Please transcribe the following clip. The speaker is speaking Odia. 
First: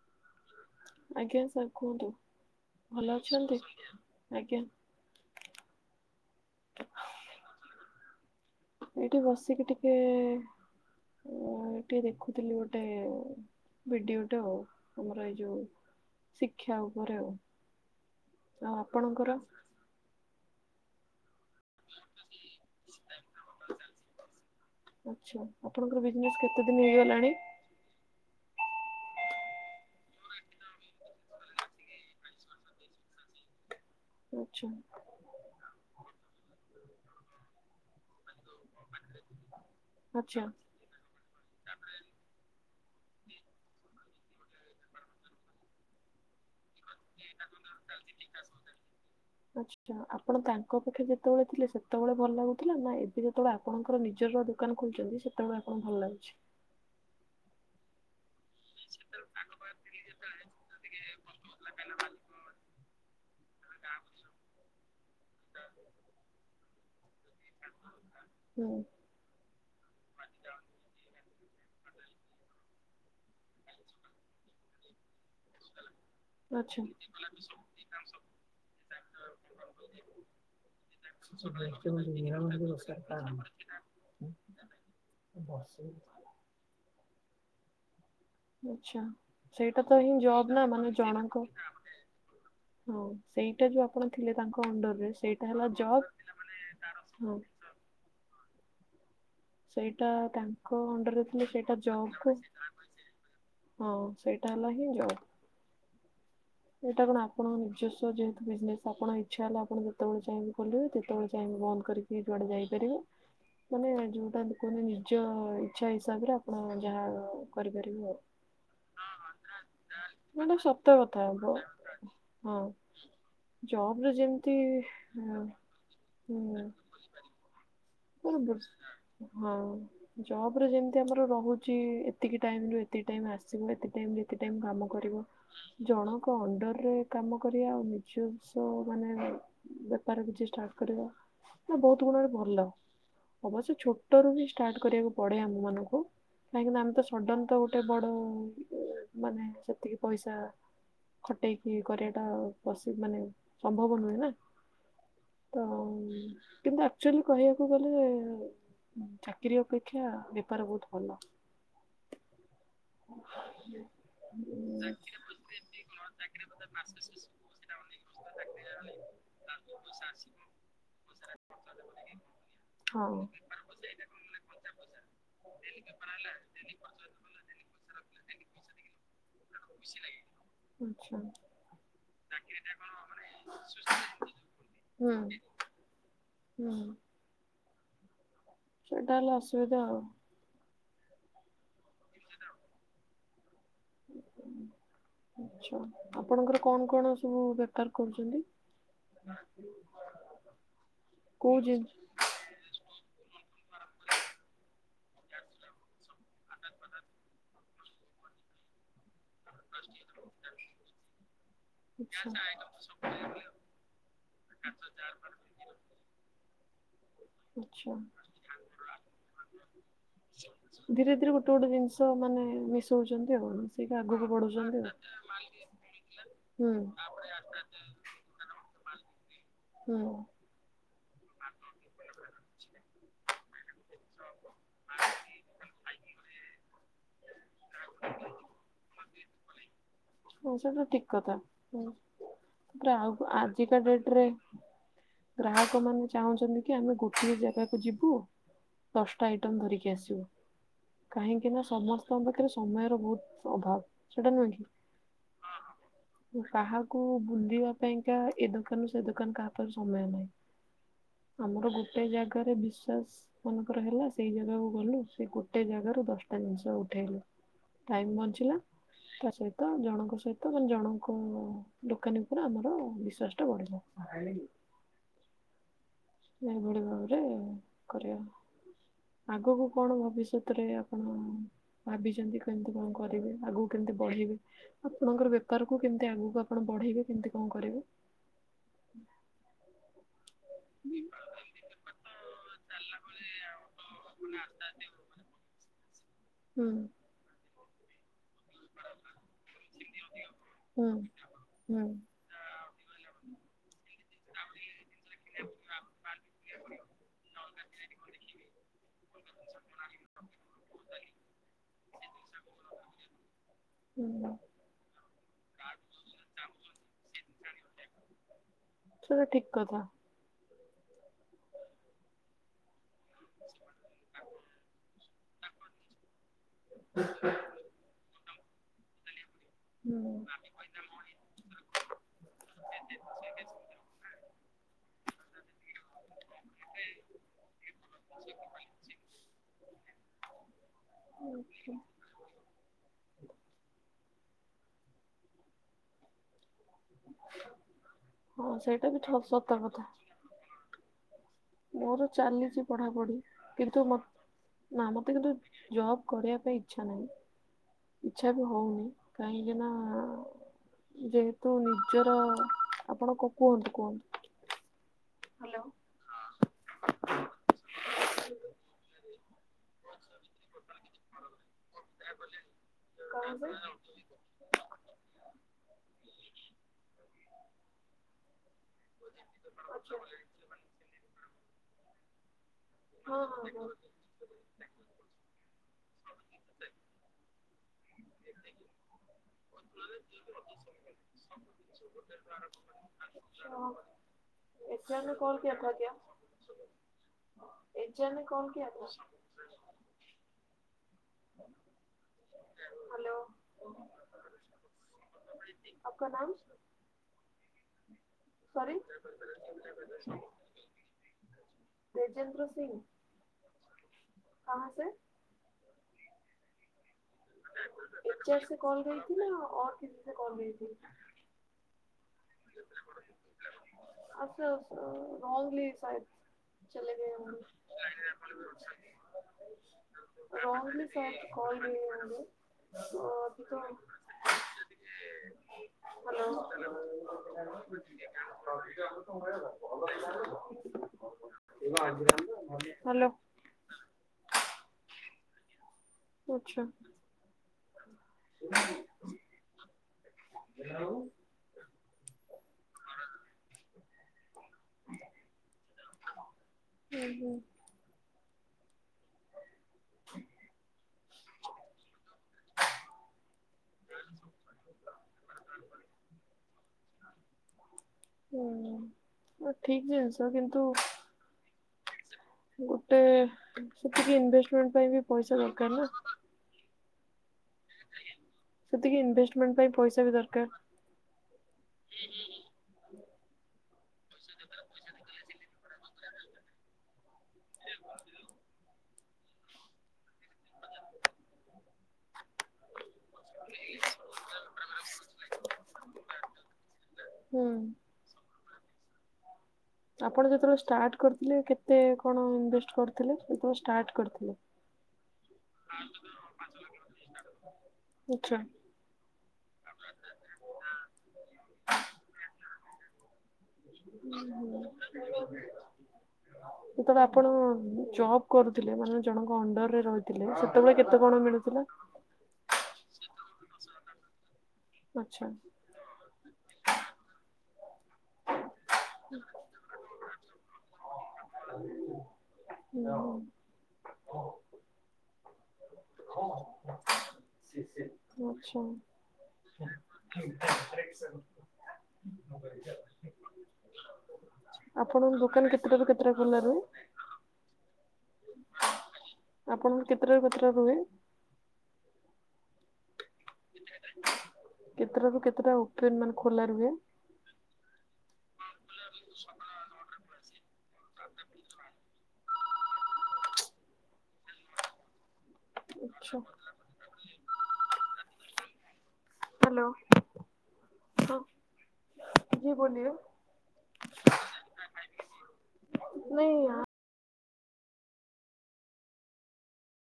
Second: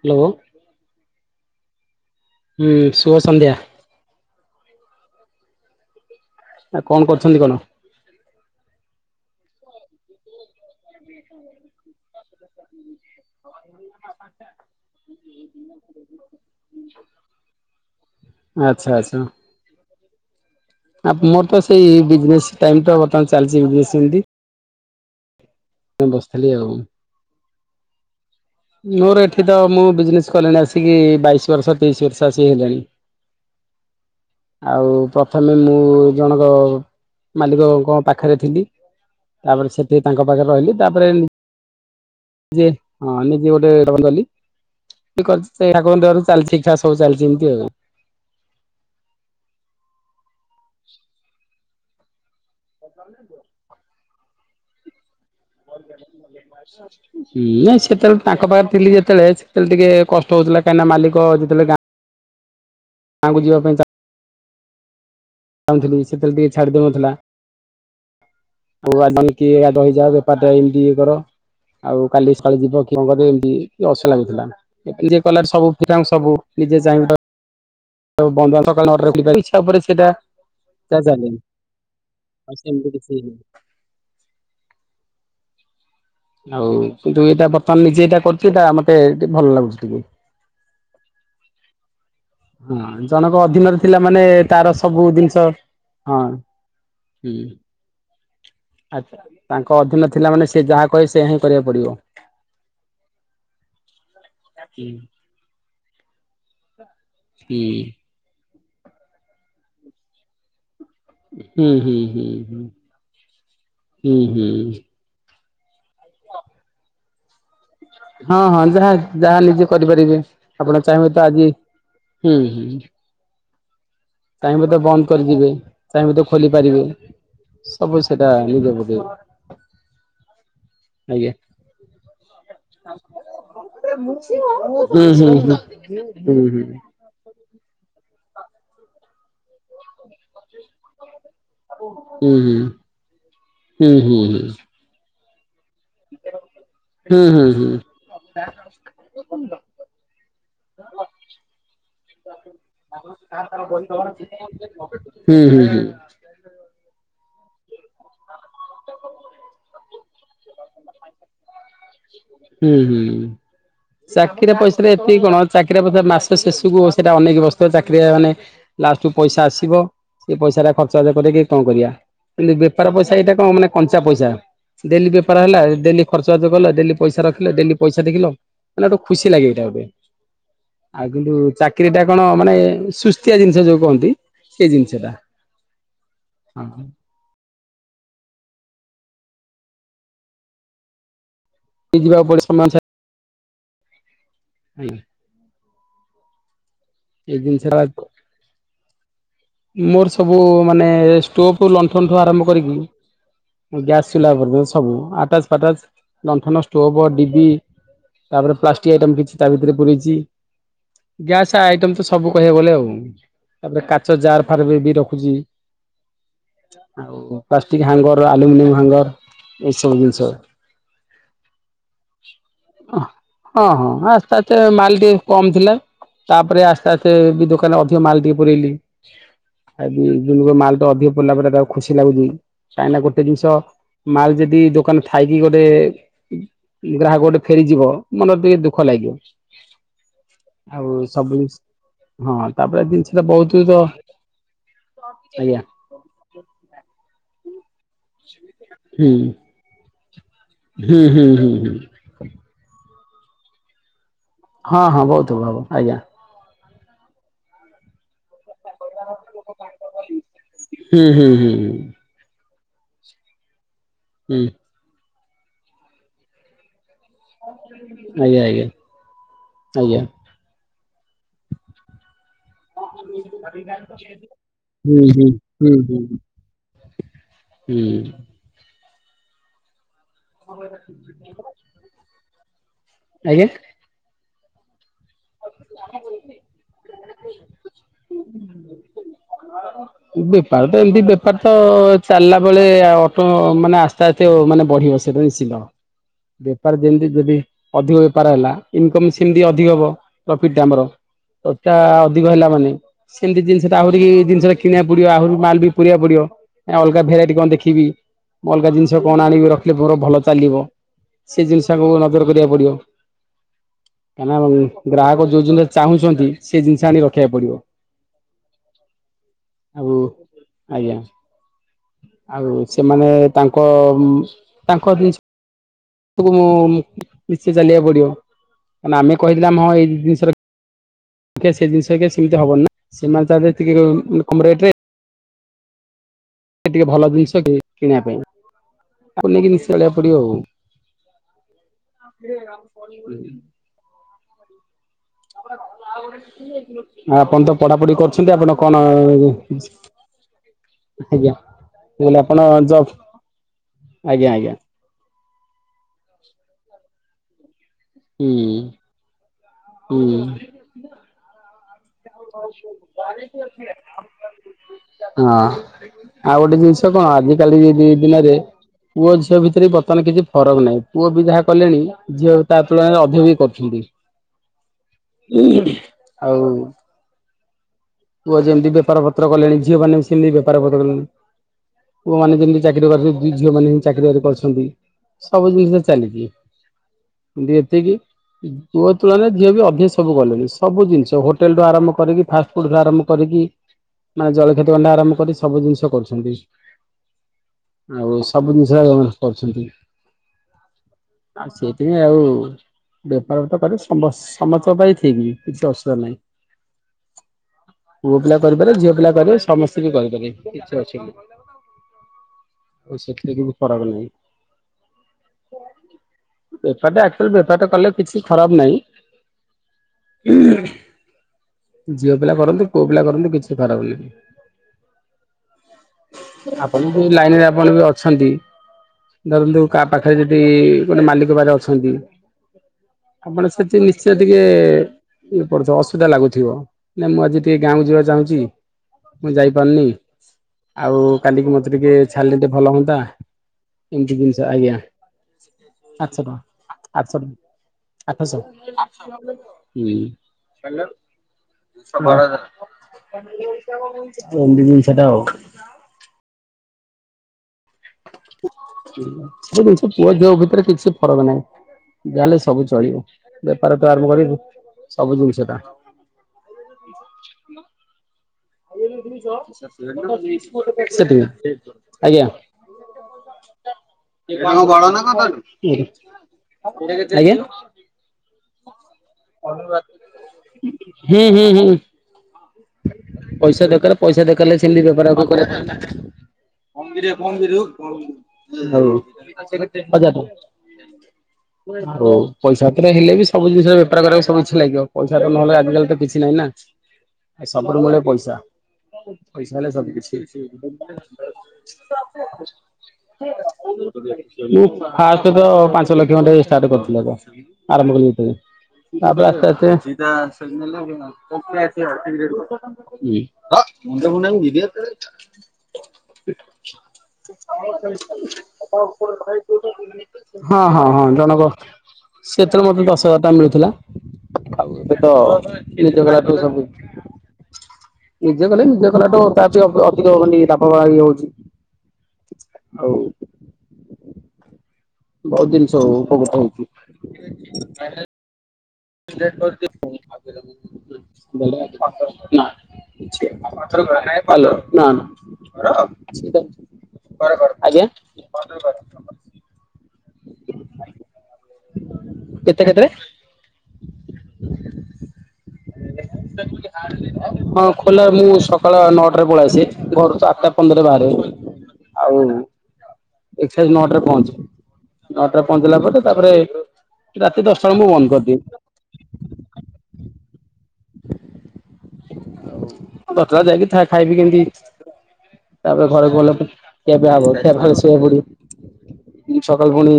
ହ୍ୟାଲୋ। ! ଆଜ୍ଞା ସାର୍ କୁହନ୍ତୁ ଭଲ ସନ୍ଧ୍ୟା ଅଛନ୍ତି ଆଜ୍ଞା। ଆ କଣ କରୁଛନ୍ତି କଣ? ଏଇଠି ବସିକି ଟିକେ ଅ ଟିକେ ଦେଖୁଥିଲି ଗୋଟେ ଭିଡିଓଟେ ହଉ ଆମର ଏଇ ଯୋଉ ଶିକ୍ଷା ଉପରେ ଆଉ। ଆଉ ଆଚ୍ଛା ଆଚ୍ଛା। ଆପଣଙ୍କର? ଆ ମୋର ତ ସେଇ ବିଜନେସ ଟାଇମ୍ ଟା ବର୍ତ୍ତମାନ୍ ଚାଲିଛି ବିଜନେସ୍ ସେମତି। ଆଛା ଆପଣଙ୍କର ବିଜନେସ୍ କେତେ ଦିନ ହେଇଗଲାଣି? ମୋର ଏଠି ତ, ମୁଁ ବିଜନେସ କଲିଣି ଆସିକି ବାଇଶି ବର୍ଷ, ତେଇଶି ବର୍ଷ ଆସିକି ହେଲାଣି। ଆଚ୍ଛା ଆଉ ପ୍ରଥମେ ମୁଁ ଜଣଙ୍କ ମାଲିକଙ୍କ ପାଖରେ ଥିଲି ତାପରେ ସେଠି ତାଙ୍କ ଆଚ୍ଛା ପାଖରେ ରହିଲି ତାପରେ ଯିଏ। ହ ନିଜେ ଗୋଟେ [unintelligible] ଠାକୁରଙ୍କ ଦୟାରୁ ଚାଲିଛି ଠିକ୍ ଠାକ୍ ସବୁ ଚାଲିଛି ହମ୍ ଏମିତି ଆଉ। ଠାକୁରଙ୍କ ଦୟାରୁ ଚାଲିଛି ସବୁଯାକ ଠିକ୍ ଠାକ୍ ସବୁ ଚାଲଚି। ଆଛା ଆପଣ ତାଙ୍କ ପଖେ ଯେତେବେଳେ ଥିଲେ ସେତେବେଳେ ଭଲ ଲାଗୁଥିଲା ନା ଏବେ ଯେତେବେଳେ ଆପଣଙ୍କର ନିଜ ନିଜର ଦୋକାନ ଖୋଲିଛନ୍ତି ସେତେବେଳେ ଆପଣଙ୍କୁ ହଁ! ଭଲ ଲାଗୁଛି? ନାଇଁ ସେତେବେଳେ ତ ତାଙ୍କ ପାଖରେ ଥିଲି ଯେତେବେଳେ ସେତେବେଳେ ଟିକେ କଷ୍ଟ ହଉଥିଲା। କାହିଁକି ନା ମାଲିକ ଯେତେବେଳେ ଗାଁ ଗାଁକୁ ଯିବା ପାଇଁ ବା [unintelligible] ଚାହୁଁଥିଲି ସେଥିେବେଳେ ଟିକେ ଛାଡିଦଉନଥିଲା। ହୁଁ ବେପାର ଟା ଏମିତି ଏମ ବି ଏ କର [unintelligible] ଆଉ କାଲିସକାଳେ ଯିବ କି କଣ କରିବ ଏମିତି ଅସ ଲାଗୁଥିଲା। କଲା ସବୁ ସବୁ ନିଜେ ଆଚ୍ଛା ଯାଇ ବ ଇଛା ଉପରେ ସେଇଟା [unintelligible] ଚାଲେ [unintelligible] ଆଉ ସେମିତି କିଛି ବସ ଆଉ କିନ୍ତୁ ଏଇଟା ବର୍ତ୍ତମାନ ନିଜେ ଏଇଟା କରୁଛି ଏଇଟା ମତେ ଆଛା! ଟିକେ ଭଲ ଲାଗୁଛି ସେଇଟା ତ ଟିକେ। ହିଁ ଜବ୍ ନା। ମାନେ ଜଣଙ୍କ ହଁ! ଜଣଙ୍କ ସେଇଟା ଅଧୀନରେ ଯୋଉ ଥିଲା ଆପଣ ମାନେ ଥିଲେ ତାଙ୍କ ତାର ସବୁ ଅଣ୍ଡରରେ ଜିନିଷ ସେଇଟା ହେଲା ଜବ୍ ହଁ ହଁ ହୁଁ! ଆଛା! ତାଙ୍କ ଅଧୀନ ଥିଲା ମାନେ ସେ ଯାହା କହେ ଅଣ୍ଡର ସେ ରେ ହିଁ ଖି କରିବାକୁ ସେଟା ପଡିବ। ଜବ। ହଁ! ସେଇଟା ହେଲା ହୁଁ ହିଁ ଜବ। ଏଇଟା କଣ ଆପଣ ହୁଁ ନିର୍ଜସ୍ୱ ଯେହେତୁ ବିଜନେସ ଆପଣଙ୍କ ଇଚ୍ଛା ହେଲା ଆପଣ ଯେତେବେଳେ ଚାହିଁବେ ଖୋଲିବେ ଯେତେବେଳେ ଚାହିଁବ ବନ୍ଦ ହୁଁ କରିକି ହୁଁ ଯୁଆଡ଼େ ହୁଁ ଯାଇପାରିବ ମାନେ ହୁଁ ଯେଉଁଟା ହୁଁ। କୁହନ୍ତି ନିଜ ଇଚ୍ଛା ହିସାବରେ ଆପଣ ଯାହା କରିପାରିବେ ଆଉ। ହଁ ହଁ ଯାହା ଯାହା ନିଜେ କରିପାରିବେ ମାନେ ଆପଣ ସତ ଚାହିଁବେ କଥା ତ ଆଜି ହବ ହୁଁ ହଁ ହୁଁ। ଜବରେ ଯେମିତି ଚାହିଁବେତ ବନ୍ଦ ହଁ କରିଦେବେ ଚାହିଁବେତ ଖୋଲି ପାରିବେ। ସବୁ [inaudible] ସେଟା ହଁ ନିଜ ଉପରେ ଜବରେ ଯେମତି ଆମର ଆଜ୍ଞା ରହୁଚି ଏତିକି ଟାଇମରେ। ଟାଇମି ଆସିବ ହୁଁ ଏତିକି ଟାଇମ କାମ କରିବ ହୁଁ ହୁଁ ହୁଁ ହୁଁ ହୁଁ ଜଣକ ଅଣ୍ଡରରେ କାମ କରିବା। ନିଜସ୍ୱ ମାନେ। ବେପାର କିଛି ଷ୍ଟାର୍ଟ କରିବା ନା ବହୁତ ଗୁଣରେ ଭଲ। ଅବଶ୍ୟ ହୁଁ ହୁଁ ଛୋଟ ରୁ ହିଁ ହୁଁ ଷ୍ଟାର୍ଟ କରିବାକୁ ପଡେ ଆମ ମାନଙ୍କୁ। କାହିଁକି ଆମେ ତ ସଡନ ହୁଁ ହୁଁ ହୁଁ ହୁଁ ତ ହୁଁ ଗୋଟେ ବଡ ମାନେ ସେତିକି ପଇସା। ଖଟେଇକି କରିବାଟା ବସ ହୁଁ ହୁଁ ତ ହୁଁ। [unintelligible] [inaudible] ଗଲେ ଚାକିରୀ ଅପେକ୍ଷା ବେପାର ବହୁତ ଭଲ। ହୁଁ ହୁଁ। ଚାକିରିର ପଇସା ଏତିକି ଚାକିରି କଣ ଚାକିରି ପଇସା ମାସ ଶେଷକୁ ସେଇଟା ଅନେଇକି ବସିଥିବ ଚାକିରିଆ ମାନେ। ଲାଷ୍ଟକୁ ପଇସା ଆସିବ ସେ ପଇସାଟା ଖର୍ଚ୍ଚବାର୍ଚ୍ଚ କରିକି କଣ କରିବା। ବେପାର ପଇସା ହଁ ଏଇଟା କଣ ମାନେ କଞ୍ଚା ପଇସା ଡେଲି ବେପାର ହେଲା ଡେଲି ଖର୍ଚ୍ଚ ବାର୍ଚ୍ଚ କଲା ଡେଲି ରଖିଲେ ଡେଲି ପଇସା ଦେଖିଲ ମାନେ ଗୋଟେ ଖୁସି ଲାଗେ ଏଇଟା ଗୋଟେ। ଆଉ ଆଚ୍ଛା ହୁଁ କିନ୍ତୁ ଚାକିରି ଟା କଣ ମାନେ ସୁସ୍ଥିଆ ଜିନିଷ ଯୋଉ କହନ୍ତି। ସେ ଜିନିଷଟା। [unintelligible] ସେଇଟା ହେଲେ ଅସୁବିଧା ହବ। [unintelligible] ଆଜ୍ଞା। ଆଚ୍ଛା ଆପଣଙ୍କର କଣ କଣ ସବୁ ବେପାର କରୁଚନ୍ତି? ମୋର ସବୁ ମାନେ କୋଉ ଷ୍ଟୋଭ ଜିନିଷ ଲଣ୍ଠଣ ଠୁ ଆରମ୍ଭ କରିକି। ମୁଁ ଗ୍ୟାସ ଚୁଲା ପ ସବୁ ଆଟାଚ ଫାଟାଚ ଲଣ୍ଠନ ଷ୍ଟୋଭ ଡିବି ତାପରେ ପ୍ଲାଷ୍ଟିକ ଆଇଟମ କିଛି ତା ଭିତରେ ପୂରେଇଛି ଗ୍ୟାସ ଆଇଟମ ତ ସବୁ କହିବାକୁ ଗଲେ ଆଉ ଆଚ୍ଛା। ତାପରେ କା ତାର ଫାର ବି ରଖୁଚି। ଆଉ ପ୍ଲାଷ୍ଟିକ ଆଚ୍ଛା ହାଙ୍ଗର ଆଲୁମିନିୟମ ହାଙ୍ଗର ଏଇସବୁ ଜିନିଷ। ଧୀରେ ଧୀରେ ଗୋଟେ ଗୋଟେ ଜିନିଷ ମାନେ ମିଶଉଚନ୍ତି, ଆଉ ହଁ ହଁ ସେଇଟା ଆସ୍ତେ ଆଗକୁ ଆସ୍ତେ ବଢଉଛନ୍ତି ମାଲ ଟିକେ କମ ଥିଲା ଆଉ। ତାପରେ ହୁଁ ଆସ୍ତେ ଆସ୍ତେ ବି ଦୋକାନ ଅଧିକ ମାଲ ଟିକେ ପୁରେଇଲି। ହୁଁ ଆଜି ମାଲ ତ ଅଧିକ ପଡିଲା ପରେ ତାକୁ ଖୁସି ଲାଗୁଛି କାହିଁକିନା ଗୋ ଗୋଟେ ଜିନିଷ ମାଲ ଯଦି ଦୋକାନ ଥାଇକି ଗୋଟେ ଗ୍ରାହକ ଗୋଟେ ଫେରିଯିବ ମନରେ ଟିକେ ଦୁଃଖ ଲାଗିବ। ହଁ ସେଟା ଆଉ ଠିକ ସବୁ କଥା। ହୁଁ ଜିନିଷ ହଁ ତାପରେ ଜିନିଷଟା ବହୁତ। ତ ଆଜିକା ଡେଟରେ ଆଜ୍ଞା ଗ୍ରାହକ ମାନେ ଚାହୁଁଚନ୍ତି କି ଆମେ ଗୋଟିଏ ଜାଗା ଯିବୁ ହୁଁ ଦଶଟା ଆଇଟମ୍ ଧରିକି ଆସିବୁ। ହୁଁ ହୁଁ ହୁଁ କାହିଁକିନା ହୁଁ ସମସ୍ତଙ୍କ ପାଖରେ ସମୟର ବହୁତ ଅଭାବ ସେଟା ନୁହେଁ ହଁ ହଁ ବହୁତ ଭଲ ଆଜ୍ଞା କି କାହାକୁ ବୁଲିବା ପାଇଁକା ଏ ଦ ସେ ଦୋକାନ କାହାପରେ ସମୟ ନାହିଁ ହୁଁ ହୁଁ ହୁଁ ଆମର ହୁଁ ଗୋଟେ ଜାଗାରେ ବିଶ୍ୱାସ ମାନେ ହେଲା ସେଇ ହୁଁ ଜାଗାକୁ ଗଲୁ ସେ ଗୋଟେ ଜାଗାରୁ ଦଶଟା ଜିନିଷ ଉ [unintelligible] ଟାଇମ ଆଜ୍ଞା ବଞ୍ଚିଲା ଆଜ୍ଞା ତା ସହିତ ଆଜ୍ଞା ଜଣଙ୍କ ସହିତ ଜଣଙ୍କ ଦୋକାନୀ ଉପରେ ଆମର ବିଶ୍ୱାସ ଟା ବଢିଲା ହୁଁ ହୁଁ। ଏଭଳି ଭାବରେ ହୁଁ କରିବା ଆଗକୁ କଣ ଘ ଭବିଷ୍ୟତରେ ଆପଣ ଭାବିଛନ୍ତି କେମିତି କଣ କରିବେ ଆଜ୍ଞା ଆଗକୁ କେମିତି ବଢ଼ିବେ। ଆପଣଙ୍କର ବେପାରକୁ କେମିତି ଆଗକୁ ଆପଣ ବଢେଇବେ କେମତି କଣ କରିବେ ବେପାର ତ ଏମିତି ବେପାର ତ ଚାଲିଲା ବେଳେ ଅଟୋ ମାନେ ଆସ୍ତେ ଆସ୍ତେ ମାନେ ବଢିବ ସେଟଶୀ ହୁଁ ବେପାର ଯେମିତି ଯଦି ଅଧିକ ବେପାର ହେଲା ଇନକମ ସେମିତି ଅଧିକ ହବ ପ୍ରଫିଟ ଟା ଆମର ହୁଁ ତଟା ହୁଁ। ଅଧିକ ହେଲା ମାନେ ସେମିତି ଜିନିଷଟା ଆହୁରି ଜିନିଷା କିଣିବା ପଡିବ ଆହୁରି ମାଲ ବି ପୁରିବାକୁ ପଡିବ ଅଲଗା ଭେରାଇଟି କଣ ଦେଖି ରଖିବି ଅଲଗା ଜିନିଷ କଣ ଆଣିବି ରଖି ର ଭଲ ଚାଲିବ ସେ ଜିନିଷକୁ ନଜର କରିବାକୁ ପଡିବ ହୁଁ କାଁକ ଗ୍ରାହକ ଯୋଉ ଜିନିଷ ଚାହୁଁଛନ୍ତି ସେ ଜିନିଷ ଆଣିିକ ରଖିବାକୁ ପଡିବ। ଚଲ ଠିକ [unintelligible] ଆଉ ଆଜ୍ଞା ଆଉ। ସେମାନେ ତାଙ୍କ ତାଙ୍କ ଜିନିଷ। ୁ ମୁଁ ନିଶ୍ଚେ ଚାଲିବାକୁ ପଡିବ କାଁ ଆମେ କହିଥିଲେ ଆମ ହଁ ଏଇ ହୁଁ ଜିନିଷର ଆ ସେ ଜିନିଷ ସେମିତି ହବନ ନା ସେମାନେ ଟିକେ କ ରେଟ। ଟିକେ ଭଲ ଜିନିଷ କି କିଣିବା ପାଇଁ ଆକୁ ନେଇକି ନିଶେ ଜଳିବାକୁ ପଡିବ ଆଉ। ଆମ ଆ ଗେ [unintelligible] ଆପଣ ତ ପଢାପଢି କରୁଛନ୍ତି ହଁ ଆପଣ କଣ ସେଇଟା ବି ଠ- ସତ କଥା। ଆଜ୍ଞା ମୁଁ ମୋର କହିଲି ଆପଣ ଚାଲିଛି ଜବ୍ ପଢାପଢି କିନ୍ତୁ ଆଜ୍ଞା ଆଜ୍ଞା ନା ମତେ କିନ୍ତୁ। ଜବ୍ କରିବା ପାଇଁ ଇଚ୍ଛା ନାହିଁ। ହୁଁ ଇଚ୍ଛା ବି ହଉନି କାହିଁକି ନା ହୁଁ। ଯେହେତୁନି। ନିଜର ଆପଣ କୁହନ୍ତୁ କୁହନ୍ତୁ [unintelligible] ହଁ ଆଉ ଗୋଟେ ଜିନିଷ କଣ ଆଜିିକାଲି ଦି- ଦିନରେ। ପୁଅ ଝିଅ ଭିତରେ ବି ବର୍ତ୍ତମାନ କିଛି ଫରକ ନାହିଁ ପୁଅ ବି ଯାହା କଲେଣି ଝିଅ ତା ତୁଳନାରେ ଅଧିକ ବି କରୁଛନ୍ତି। ଆଉ ପୁଅ ଯେମିତି ବେପାର ପତ୍ର କଲେଣି ଝିଅ ମାନ ସେମିତି ବେପାର ପତ୍ର କଲେଣି। ପୁଅମାନୋନେ ଯେମିତି ଚାକିରି ହଁ କରିଛନ୍ତି ଦି ଝିଅ ମାନେ ହିଁ ଚାକିରି ବାକରି କରିଛନ୍ତି। ସବୁ ଜିନିଷ ତ ଚାଲିଛି ଯେ ଏତିକି ଯୁଅ ତୁଳନାରେ ଝିଅ ବି ଅଭ୍ୟାସ ସବୁଲେଣି ସବୁ ଜିନିଷ ହୋଟେଲ ରୁ ଆରମ୍ଭ କରିକି ଫାଷ୍ଟ। ଫୁଡ୍ ଠୁ ଆରମ୍ଭ କରିକି ହଁ ମାନେ ଜଳ କଷତି ଅଣ୍ଡା ଏବେ ଆମେ ଆରମ୍ଭ କରି କଲ୍ ସବୁ କିୟା ଜିନିଷ କରୁଛନ୍ତି। ଆଉ ସବୁ ଜିନିଷ କରୁଛନ୍ତି। ଆ ସେଥି ନାଇ ଆଉ ବେପାର ତ କରେ ସମ ସମସ୍ତଙ୍କ ପାଇଁ ଠିକ୍ କିଛି ଅସୁବିଧା ନାହିଁ। ପୁଅ ପିଲା କରିପାରେ ଝିଅ ପିଲା କରିବେ ସମସ୍ତେ ବି କରିପାରିବ କିଛି ଅଛି ଅସୁବିଧା ନାହିଁ। ଆ ସେଥିରେ କି ବି ଫରକ ନାହିଁ ବପାଚୁଆ ବେପାର ଟା କଲେ କିଛି ଖରାପ ନାହିଁ। କ କିଛି ସେ। ଝିଅ ପିଲା କରନ୍ତୁ କୋଉ ପିଲା କରନ୍ତୁ କିଛି ଖରାପନି ଆପଣ ଯ। ଲାଇନରେ ଆପଣ ବି ଅଛନ୍ତି। ଧରନ୍ତୁ କାହା ପାଖରେ ଯଦି ଗୋଟେ ମାଲିକ ବାାର ଅଛନ୍ତି। ଆପଣ ସେଠି ନିଶ୍ଚୟ ଟିକେ ଇଏ ପଡୁଥିବ ଅସୁବିଧା ଲାଗୁଥିବ। ନା ମୁଁ ଆଜି ଟିକେ ଗାଁକୁ ଯିବା ଚାହୁଁଛି ମୁଁ ଯାଇପାରୁନି। ଆଉ କାଲିକି ମତେ ଟିକେ ଛାଡ଼ିଲେ ଟିକେ ଭଲ ହୁଅନ୍ତା ହ୍ୟାଲୋ ଏମିତି ଜିନିଷ ଆଜ୍ଞା। ଆ ଟ ଆଚ୍ଛା ଆ ଟ [unintelligible] ଆଠ ସ ହୁଁ [inaudible] ସେଟା ହଉ [unintelligible] ହୁ ହୁଁ ସବୁ ଜିନିଷ ପୁହା ଯିବା ଭିତରେ କିଛି। ଫରକ ନାଇଁ ଗାଲେ ସବୁ ଚଳିବ। ବେପାର ତୁ ଆରମ୍ଭ କରିୁ ସବୁ ଜିନିଷ ଟା। ହୁଁ ଠିକ୍ ଜିନିଷ କିନ୍ତୁ [unintelligible] ଗୋଟେ ସେତିକି ଇନଭେଷ୍ଟମେଣ୍ଟ୍ ପାଇଁ ବି ପଇସା ଦରକାର ନା? ଆଜ୍ଞା? ସେତିକି ଇନଭେଷ୍ଟମେଣ୍ଟ୍ ପାଇଁ ପଇସା ବି ଦରକାର। ହୁଁ ହୁଁ ହୁଁ। ପଇସା ଦରକାର ପଇସା ଦରକାର ହେଲେ ସେମିତି ବେପାର [inaudible] କରିବାକୁ [inaudible] ହଉ। ହଉ। ପଇସା ଥିଲେ ହେଲେ ବି ସବୁ ଜିନିଷରେ ବେପାର କରିବାକୁ ସବୁ କିଛି ଲାଗିବ ପଇସା ନହେଲେ ଆଜିକାଲି ତ କିଛି ନାହିଁ ନା। ହୁଁ ସବୁବେଳେ ପଇସା। ପଇସା ହେଲେ ସବୁ କିଛି ଆପଣ ଯେତେବେଳେ ଷ୍ଟାର୍ଟ କରିଥିଲେ କେତେ କଣ ଇନଭେଷ୍ଟ କରିଥିଲେ ଯେତେବେଳେ ଷ୍ଟାର୍ଟ କରିଥିଲେ? ମୁଁ ଫାଷ୍ଟ୍ ତ ପାଞ୍ଚ ଲକ୍ଷ ଖଣ୍ଡେ ଷ୍ଟାର୍ଟ କରିଥିଲି ଆଗ ଆରମ୍ଭ କଲି ଯେତେବେଳେ। ଆଚ୍ଛା। ବାବା ଆସ୍ତେ ଆସ୍ତେ। ଯେତେବେଳେ ଆପଣ ଜବ୍ କରୁଥିଲେ ମାନେ ଜଣଙ୍କ ଅଣ୍ଡରରେ ରହିଥିଲେ [unintelligible] ହଁ ସେତେବେଳେ କେତେ ହଁ। କଣ ମିଳୁଥିଲା? ସେଥିରେ ମତେ ଦଶ ହଜାର ଟଙ୍କା ମିଳୁଥିଲା ଆଚ୍ଛା ଆଉ ଏବେ ତ ନିଜେ କଲେ ନିଜେ କଲେଠୁ ତାର ଟିକେ ଅଧିକ କନ୍ତି ଲାଭ ଭାରି ହଉଛି। ଆଉ [inaudible] ବହୁତ ଜିନିଷ ହଉ ଉପକୃତ ହଉଛି। ହୁଁ ଆଚ୍ଛା। [unintelligible] [inaudible] ନା ନା ଆପଣଙ୍କ ଦୋକାନ କେତେଟାରୁ କେତେଟା ଖୋଲା ରୁହେ? କର କର ଆଜ୍ଞା [inaudible] ଆପଣଙ୍କୁ କେତେଟାରୁ କେତେଟା ରୁହେ। କେତେ କ୍ଷେତରେ କେତେଟାରୁ କେତେଟା ଉଠେ ନା ହଁ ଖୋଲା ବୋଲି ମୁଁ ସକାଳ ନଅଟାରେ ପଳେଇ ଆସି ଘରୁ ତ ଆଠଟା ପନ୍ଦର ବାହାରେ ଆଉ ଏଠି ଆସି ନଅଟାରେ ପହେଞ୍ଚ। ନଅଟା ପହଞ୍ଚିଲା ପରେ ଆଚ୍ଛା। ତାପରେ ରାତି ଦଶଟା ବେଳେ ମୁଁ ବନ୍ଦ କରିଦିଏ। ହ୍ୟାଲୋ। ହ। ବତଲା ଯାଇକି ଖାଇବି ପିଏକି ଏମିତି ହୋଇଚି। ତାପରେ ଘରକୁ ଗଲେ ଖିଆ ପିଆ ହବ। ଶୋଇ ପଡ଼ିବୁ ସକାଳ ପୁଣି